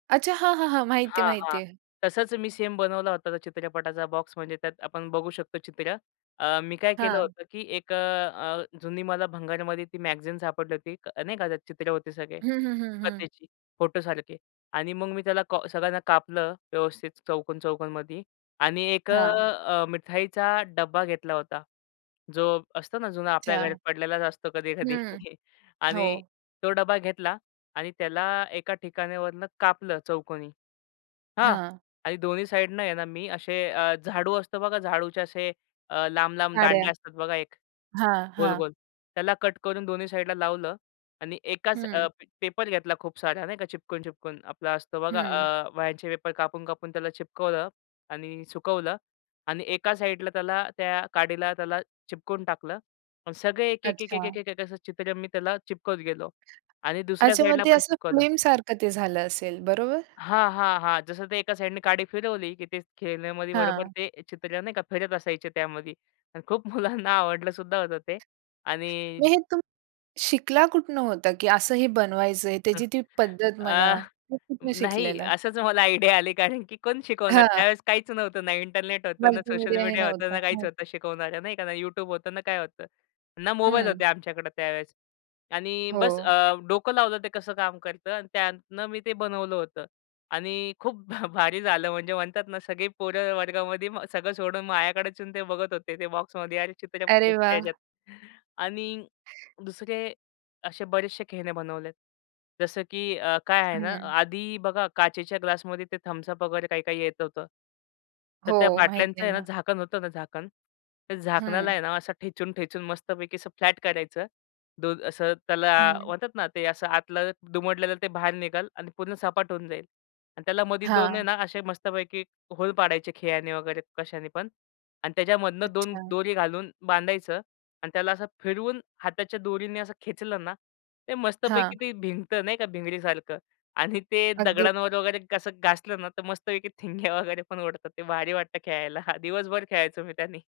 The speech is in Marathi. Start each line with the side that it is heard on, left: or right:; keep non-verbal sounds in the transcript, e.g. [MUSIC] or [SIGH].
right: अच्छा. हां, हां, हां. माहिती आहे,
left: हां, हां.
right: माहिती आहे.
left: तसंच मी सेम बनवला होता. त्या चित्रपटाचा बॉक्स म्हणजे त्यात आपण बघू शकतो चित्रं. अ, मी काय केलं
right: हां.
left: होतं, की एक अ, अ, जुनी मला भंगारामध्ये ती मॅगझीन सापडली होती, नाही का, त्यात अनेक चित्र होते सगळे
right: हं, हं, हं, हं.
left: कथेची, फोटोसारखी. आणि मग मी त्याला का सगळ्यांना कापलं व्यवस्थित चौकोन-चौकोनमध्ये. आणि एक अ,
right: हां.
left: अ, मिठाईचा डब्बा घेतला होता. जो असतो ना जुना आपल्या घरात
right: अच्छा.
left: पडलेलाच असतो कधी-कधी.
right: हं.
left: आणि
right: हो.
left: तो डबा घेतला आणि त्याला एका ठिकाणावरनं कापलं चौकोनी, हां?
right: हां.
left: आणि दोन्ही साइडनं आहे ना मी असे अ, झाडू असतं बघा, झाडूचे असे अ, लांब-लांब
right: काड्या.
left: दांड्या असतात बघा एक,
right: हां, हां.
left: गोल-गोल. त्याला कट करून दोन्ही साइडला लावलं आणि एकाच अ,
right: हं.
left: पेपर घेतला खूप सारा नाही का चिकटवून-चिकटवून आपला असतो बघा
right: हं.
left: आ वह्यांचे पेपर कापून-कापून त्याला चिकटवलं आणि सुकवलं आणि एका साइडला त्याला, त्या काडीला त्याला चिकटवून टाकलं. अन् सगळे एक-एक, एक-एक,
right: अच्छा.
left: एक-एक, एक असं चित्र मी त्याला चिकटवत गेलो. आणि दुसऱ्या
right: अच्छा, मग
left: साइडला
right: ते
left: पण
right: असं
left: चिकटवलं.
right: फ्लीम सारखं ते झालं असेल, बरोबर?
left: हां, हां, हां. जसं ते एका साइडनी काडी फिरवली, की ते खेळण्यामध्ये बरोबर
right: हां.
left: ते चित्र, नाही का, फिरत असायचे त्यामध्ये आणि खूप मुलांना आवडलं सुद्धा होतं ते
right: मग
left: आणि
right: हे तुम शिकला कुठनं होता? की असं हे बनवायचंय, त्याची
left: [CHUCKLES]
right: ती पद्धत म्हणा,
left: अ,
right: हे कुठनं
left: नाही.
right: शिकलेला?
left: असंच मला आयडिया आली कारण की कोण शिकवणार?
right: हां.
left: त्यावेळेस काहीच नव्हतं. ना इंटरनेट होतं, ना सोशल
right: मल्टीमीडियाही
left: मीडिया होतं,
right: नव्हतं.
left: ना काहीच
right: हं.
left: होतं शिकवणाऱ्या, नाही का? ना YouTube होतं, ना काय होतं. ना मोबाईल
right: हं.
left: होते आमच्याकडं त्यावेळेस. आणि बस अ,
right: हो.
left: डोकं लावलं ते कसं काम करतं आणि त्यातून मी ते बनवलं होतं आणि खूप भ भारी झालं म्हणजे म्हणतात ना सगळी पोरं वर्गामध्ये व सगळं सोडून माझ्याकडेच येऊन ते बघत होते ते बॉक्समध्ये, "अरे चित्रं
right: अरे
left: [UNINTELLIGIBLE]
right: वाह!
left: ह्याच्यात" आणि दुसरे असे बरेचसे खेळणे बनवले आहेत. जसं की अ, काय आहे ना,
right: हं.
left: आधी बघा काचेच्या ग्लासमध्ये ते Thums Up वगैरे काही-काही येत होतं. तर त्या
right: हो. माहितीये
left: बाटल्यांचं आहे ना,
right: ना.
left: झाकण होतं ना झाकण, त्या
right: हं.
left: झाकणाला आहे ना असं ठेचून-ठेचून मस्तपैकी असं फ्लॅट करायचं. दो असं त्याला
right: हं.
left: म्हणतात ना ते असं आतलं दुमडलेलं ते बाहेर निघेल आणि पूर्ण सपाट होऊन जाईल. आणि त्याला मध्ये 2 आहे
right: हां.
left: ना असे मस्तपैकी होल पाडायचे खिळ्याने वगैरे कशानेपण आणि त्याच्यामधनं 2
right: अच्छा.
left: दोरी घालून बांधायचं आणि त्याला असं फिरवून हाताच्या दोरीने असं खेचलं ना, ते
right: हां.
left: मस्तपैकी ते भिंगतं, नाही का, भिंगरीसारखं. आणि ते
right: अगदी.
left: दगडांवर वगैरे कसं घासलं ना तर मस्तपैकी ठिणग्या वगैरे पण उडतात. ते भारी वाटतं खेळायला. हां, दिवसभर खेळायचो मी त्यानी.